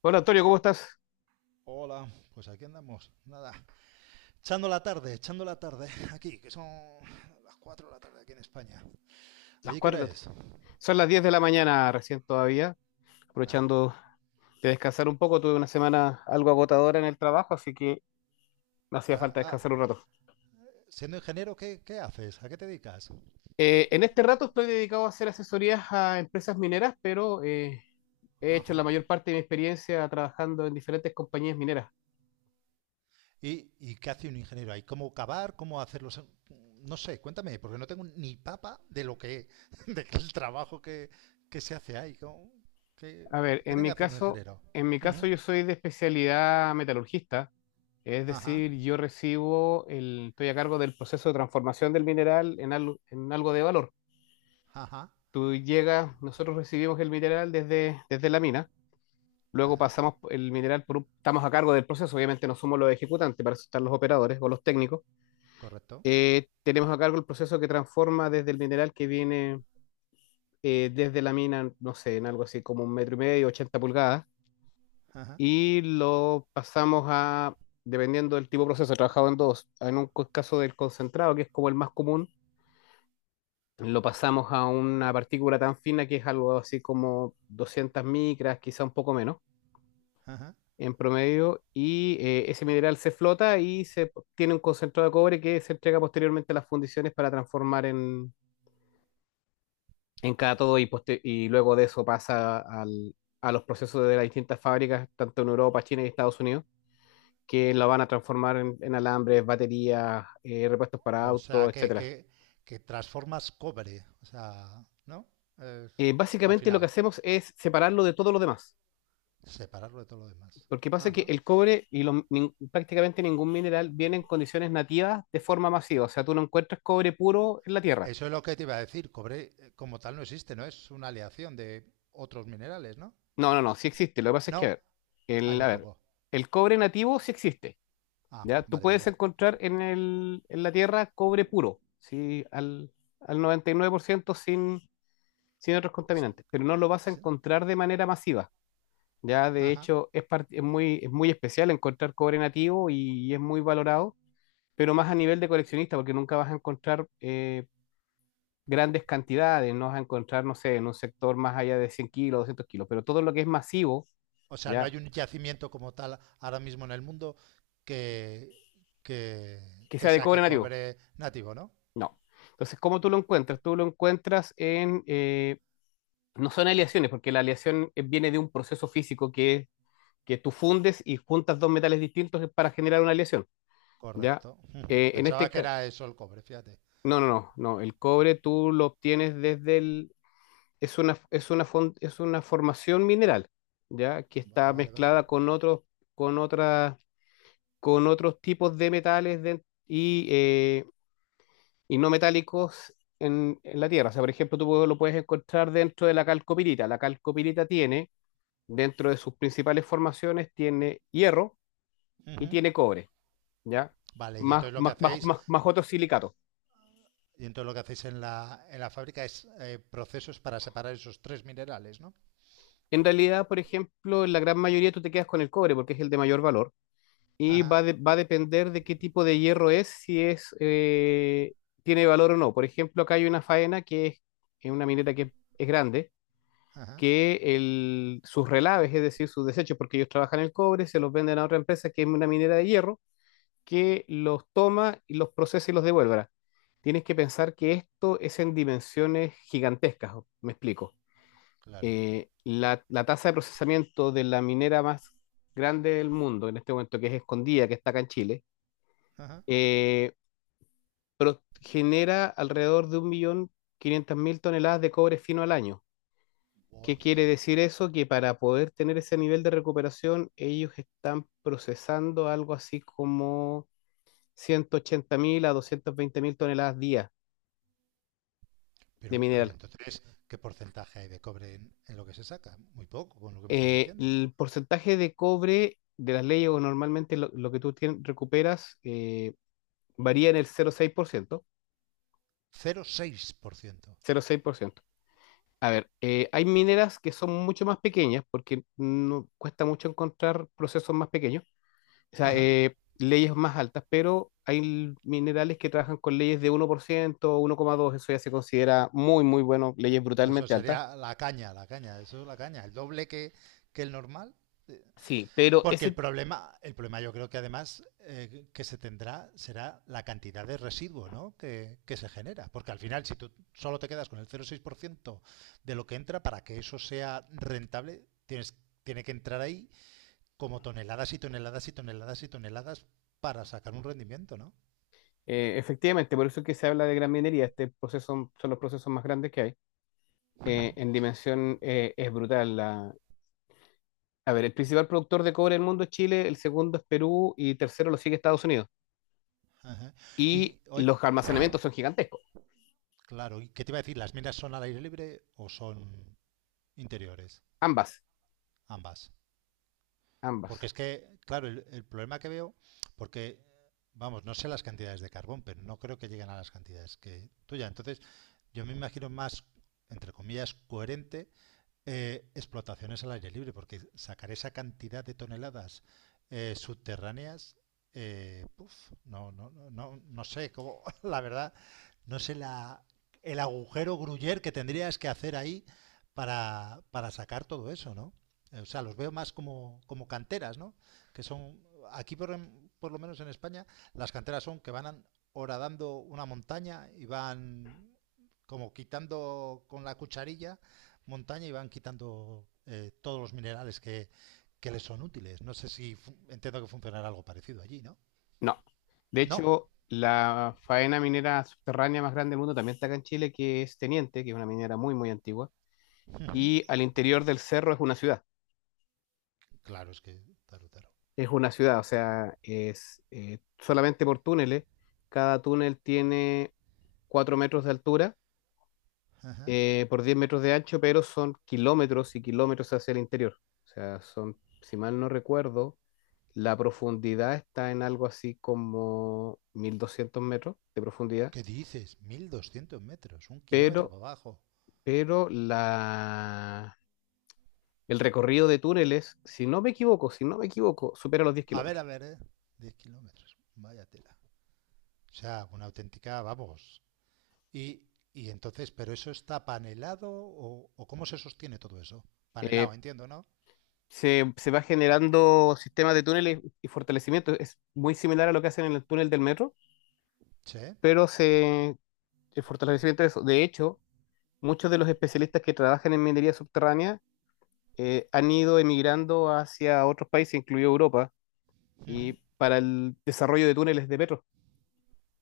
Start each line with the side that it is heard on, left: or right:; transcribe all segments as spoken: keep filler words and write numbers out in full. left: Hola Antonio, ¿cómo estás?
right: Hola, pues aquí andamos, nada, echando la tarde, echando la tarde, aquí, que son las cuatro de la tarde aquí en España.
left: Las
right: ¿Allí qué hora
left: cuatro.
right: es?
left: Son las diez de la mañana recién todavía,
right: Bueno,
left: aprovechando de descansar un poco. Tuve una semana algo agotadora en el trabajo, así que me hacía
right: ah,
left: falta
right: ah,
left: descansar un rato.
right: siendo ingeniero, ¿qué, qué haces? ¿A qué te dedicas?
left: Eh, en este rato estoy dedicado a hacer asesorías a empresas mineras, pero eh, he hecho la
right: Ajá.
left: mayor parte de mi experiencia trabajando en diferentes compañías mineras.
right: ¿Y, ¿Y qué hace un ingeniero ahí? ¿Cómo cavar? ¿Cómo hacerlo? No sé, cuéntame, porque no tengo ni papa de lo que, de el trabajo que, que se hace ahí. ¿Cómo- ¿Qué,
left: A ver,
right: qué
left: en
right: tiene que
left: mi
right: hacer un
left: caso,
right: ingeniero?
left: en mi caso
right: Ujú.
left: yo soy de especialidad metalurgista, es
right: Ajá,
left: decir, yo recibo el, estoy a cargo del proceso de transformación del mineral en algo, en algo de valor.
right: ajá,
left: Tú llegas, nosotros recibimos el mineral desde, desde la mina, luego
right: ajá,
left: pasamos el mineral por un- estamos a cargo del proceso, obviamente no somos los ejecutantes, para eso están los operadores o los técnicos.
right: correcto.
left: Eh, tenemos a cargo el proceso que transforma desde el mineral que viene eh, desde la mina, no sé, en algo así como un metro y medio, ochenta pulgadas,
right: Ajá,
left: y lo pasamos a, dependiendo del tipo de proceso, he trabajado en dos, en un co- caso del concentrado, que es como el más común. Lo pasamos a una partícula tan fina que es algo así como doscientas micras, quizá un poco menos
right: ajá.
left: en promedio, y eh, ese mineral se flota y se tiene un concentrado de cobre que se entrega posteriormente a las fundiciones para transformar en, en cátodo y, poster- y luego de eso pasa al- a los procesos de las distintas fábricas, tanto en Europa, China y Estados Unidos, que lo van a transformar en, en alambres, baterías, eh, repuestos para
right: O sea,
left: autos,
right: que,
left: etcétera.
right: que, que transformas cobre. O sea, ¿no? Es-
left: Eh,
right: al
left: básicamente lo
right: final,
left: que hacemos es separarlo de todo lo demás.
right: separarlo de todo lo demás.
left: Porque pasa que
right: Ajá.
left: el cobre y lo- nin- prácticamente ningún mineral viene en condiciones nativas de forma masiva. O sea, tú no encuentras cobre puro en la tierra.
right: Eso es lo que te iba a decir. Cobre eh, como tal no existe, ¿no? Es una aleación de otros minerales, ¿no?
left: No, no, no, sí existe. Lo que pasa es que, a
right: No,
left: ver,
right: hay
left: el, a
right: muy
left: ver,
right: poco.
left: el cobre nativo sí existe.
right: Ah,
left: ¿Ya? Tú
right: vale,
left: puedes
right: vale.
left: encontrar en el, en la tierra cobre puro, sí, al, al noventa y nueve por ciento sin, sin otros contaminantes, pero no lo vas a
right: Sí,
left: encontrar de manera masiva. Ya, de
right: ajá.
left: hecho, es, par- es muy, es muy especial encontrar cobre nativo y es muy valorado, pero más a nivel de coleccionista, porque nunca vas a encontrar eh, grandes cantidades, no vas a encontrar, no sé, en un sector más allá de cien kilos, doscientos kilos, pero todo lo que es masivo,
right: O sea, no
left: ¿ya?
right: hay un yacimiento como tal ahora mismo en el mundo que, que,
left: Que sea
right: que
left: de cobre
right: saque
left: nativo,
right: cobre nativo, ¿no?
left: no. Entonces, ¿cómo tú lo encuentras? Tú lo encuentras en, eh, no son aleaciones, porque la aleación eh, viene de un proceso físico, que es que tú fundes y juntas dos metales distintos eh, para generar una aleación, ¿ya?
right: Correcto. Ujú.
left: Eh, en
right: Pensaba
left: este
right: que
left: caso,
right: era eso el cobre, fíjate.
left: no, no, no, no, el cobre tú lo obtienes desde el, es una, es una, fon- es una formación mineral, ¿ya? Que
right: Vale,
left: está
right: vale, vale.
left: mezclada con otros, con otras, con otros tipos de metales de- y, eh, y no metálicos en, en la Tierra. O sea, por ejemplo, tú pu- lo puedes encontrar dentro de la calcopirita. La calcopirita tiene, dentro de sus principales formaciones, tiene hierro y
right: Ujú.
left: tiene cobre, ¿ya?
right: Vale, y
left: Más,
right: entonces lo que
left: más, más,
right: hacéis,
left: más, más otros silicatos.
right: y entonces lo que hacéis en la, en la fábrica es eh, procesos para separar esos tres minerales, ¿no?
left: En realidad, por ejemplo, en la gran mayoría tú te quedas con el cobre porque es el de mayor valor, y
right: Ajá,
left: va, de- va a depender de qué tipo de hierro es, si es, eh, tiene valor o no. Por ejemplo, acá hay una faena que es, es una minera que es grande,
right: ajá,
left: que el, sus relaves, es decir, sus desechos, porque ellos trabajan el cobre, se los venden a otra empresa que es una minera de hierro, que los toma y los procesa y los devuelve. Ahora, tienes que pensar que esto es en dimensiones gigantescas, me explico.
right: claro.
left: Eh, la, la tasa de procesamiento de la minera más grande del mundo en este momento, que es Escondida, que está acá en Chile,
right: Ajá.
left: eh, pero genera alrededor de un millón quinientas mil toneladas de cobre fino al año. ¿Qué
right: Oye,
left: quiere decir eso? Que para poder tener ese nivel de recuperación, ellos están procesando algo así como ciento ochenta mil a doscientas veinte mil toneladas día de
right: pero, pero
left: mineral.
right: entonces, ¿qué porcentaje hay de cobre en, en lo que se saca? Muy poco, con lo que me estás
left: Eh,
right: diciendo.
left: el porcentaje de cobre de las leyes, o normalmente lo, lo que tú tien- recuperas eh, varía en el cero Cero seis seis por ciento.
right: cero coma seis por ciento.
left: Cero coma seis por ciento. A ver, eh, hay mineras que son mucho más pequeñas porque no cuesta mucho encontrar procesos más pequeños, o sea,
right: Ajá.
left: eh, leyes más altas, pero hay l- minerales que trabajan con leyes de uno por ciento, uno coma dos, eso ya se considera muy, muy bueno, leyes
right: Eso
left: brutalmente altas.
right: sería la caña, la caña, eso es la caña. El doble que, que el normal.
left: Sí, pero
right: Porque el
left: ese,
right: problema, el problema yo creo que además eh, que se tendrá será la cantidad de residuo, ¿no? que, que se genera. Porque al final, si tú solo te quedas con el cero coma seis por ciento de lo que entra, para que eso sea rentable, tienes, tiene que entrar ahí como toneladas y toneladas y toneladas y toneladas para sacar un rendimiento, ¿no?
left: eh, efectivamente, por eso es que se habla de gran minería, este proceso son los procesos más grandes que hay. Eh,
right: Ujú,
left: en dimensión eh, es brutal. la- A ver, el principal productor de cobre del mundo es Chile, el segundo es Perú y tercero lo sigue Estados Unidos.
right: ajá. Y
left: Y
right: oye,
left: los almacenamientos son gigantescos.
right: claro, ¿y qué te iba a decir? ¿Las minas son al aire libre o son interiores?
left: Ambas,
right: Ambas.
left: ambas.
right: Porque es que, claro, el, el problema que veo, porque, vamos, no sé las cantidades de carbón, pero no creo que lleguen a las cantidades que tuya. Entonces, yo me imagino más, entre comillas, coherente, eh, explotaciones al aire libre, porque sacar esa cantidad de toneladas eh, subterráneas, eh, puf, no, no, no, no, no sé cómo, la verdad, no sé la, el agujero gruyer que tendrías que hacer ahí para, para sacar todo eso, ¿no? Eh, O sea, los veo más como, como canteras, ¿no? Que son, aquí por, en- por lo menos en España, las canteras son que van horadando una montaña y van como quitando con la cucharilla montaña y van quitando eh, todos los minerales que, que, les son útiles. No sé si entiendo que funcionará algo parecido allí, ¿no?
left: No. De
right: No.
left: hecho, la faena minera subterránea más grande del mundo también está acá en Chile, que es Teniente, que es una minera muy, muy antigua.
right: Ujú.
left: Y al interior del cerro es una ciudad.
right: Claro, es que. Taro, taro.
left: Es una ciudad, o sea, es eh, solamente por túneles. Cada túnel tiene cuatro metros de altura
right: Ajá.
left: eh, por diez metros de ancho, pero son kilómetros y kilómetros hacia el interior. O sea, son, si mal no recuerdo, la profundidad está en algo así como mil doscientos metros de profundidad,
right: ¿Qué dices? Mil doscientos metros, un kilómetro
left: pero,
right: para abajo.
left: pero la, el recorrido de túneles, si no me equivoco, si no me equivoco, supera los diez
right: A ver,
left: kilómetros.
right: a ver, ¿eh? 10 kilómetros. Vaya tela. O sea, una auténtica, vamos. Y, y entonces, ¿pero eso está panelado o, o cómo se sostiene todo eso? Panelado,
left: Eh,
right: entiendo, ¿no?
left: se, se va generando sistemas de túneles y fortalecimiento. Es muy similar a lo que hacen en el túnel del metro,
right: Sí.
left: pero se, el fortalecimiento de eso. De hecho, muchos de los especialistas que trabajan en minería subterránea eh, han ido emigrando hacia otros países, incluido Europa,
right: Ujú.
left: y para el desarrollo de túneles de metro,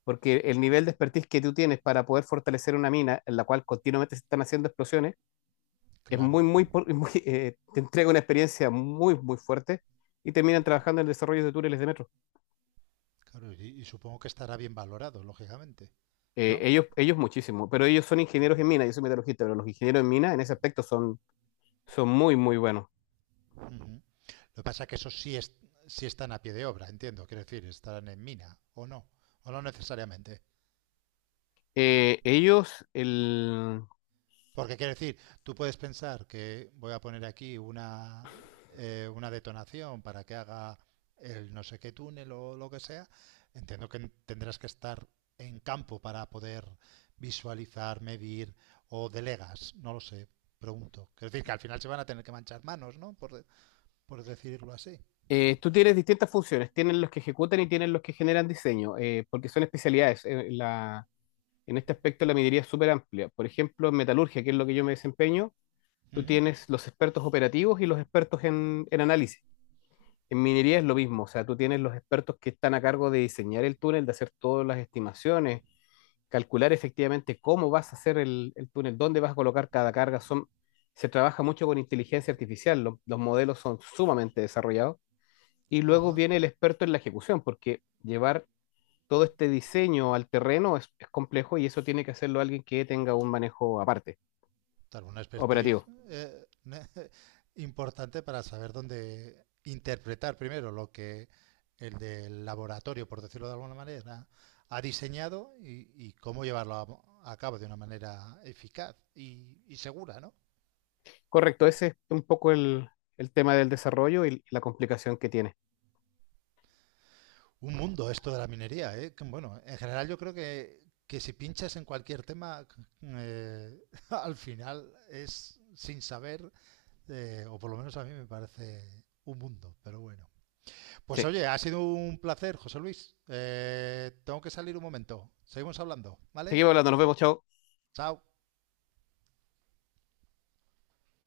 left: porque el nivel de expertise que tú tienes para poder fortalecer una mina en la cual continuamente se están haciendo explosiones es muy,
right: Claro,
left: muy, por- muy, eh, te entrega una experiencia muy, muy fuerte y terminan trabajando en el desarrollo de túneles de metro.
right: claro, y, y supongo que estará bien valorado, lógicamente.
left: Eh,
right: ¿No?
left: ellos, ellos muchísimo, pero ellos son ingenieros en mina, yo soy metalurgista, pero los ingenieros en mina en ese aspecto son, son muy, muy buenos.
right: Uh -huh. Lo que pasa es que esos sí, es, sí están a pie de obra, entiendo. Quiero decir, estarán en mina o no, o no necesariamente.
left: Eh, ellos, el,
right: Porque quiero decir, tú puedes pensar que voy a poner aquí una, eh, una detonación para que haga el no sé qué túnel o lo que sea. Entiendo que tendrás que estar en campo para poder visualizar, medir, o delegas, no lo sé, pregunto. Es decir, que al final se van a tener que manchar manos, ¿no? Por, de- por decirlo así.
left: eh, tú tienes distintas funciones, tienen los que ejecutan y tienen los que generan diseño, eh, porque son especialidades. eh, la, En este aspecto la minería es súper amplia. Por ejemplo, en metalurgia, que es lo que yo me desempeño,
right: Uh
left: tú
right: -huh.
left: tienes los expertos operativos y los expertos en, en análisis. En minería es lo mismo, o sea, tú tienes los expertos que están a cargo de diseñar el túnel, de hacer todas las estimaciones, calcular efectivamente cómo vas a hacer el, el túnel, dónde vas a colocar cada carga. Son, se trabaja mucho con inteligencia artificial, lo- los modelos son sumamente desarrollados. Y luego
right: Ajá.
left: viene el experto en la ejecución, porque llevar todo este diseño al terreno es, es complejo y eso tiene que hacerlo alguien que tenga un manejo aparte,
right: Claro, un expertise
left: operativo.
right: eh, ne- importante para saber dónde interpretar primero lo que el del laboratorio, por decirlo de alguna manera, ha diseñado y, y cómo llevarlo a, mo- a cabo de una manera eficaz y, y segura, ¿no?
left: Correcto, ese es un poco el, el tema del desarrollo y la complicación que tiene.
right: Un mundo esto de la minería, ¿eh? Que, Bueno, en general yo creo que, que, si pinchas en cualquier tema, eh, al final es sin saber, eh, o por lo menos a mí me parece un mundo, pero bueno. Pues
left: Sí.
right: oye, ha sido un placer, José Luis. Eh, tengo que salir un momento. Seguimos hablando, ¿vale?
left: Seguimos hablando, nos vemos, chao.
right: Chao.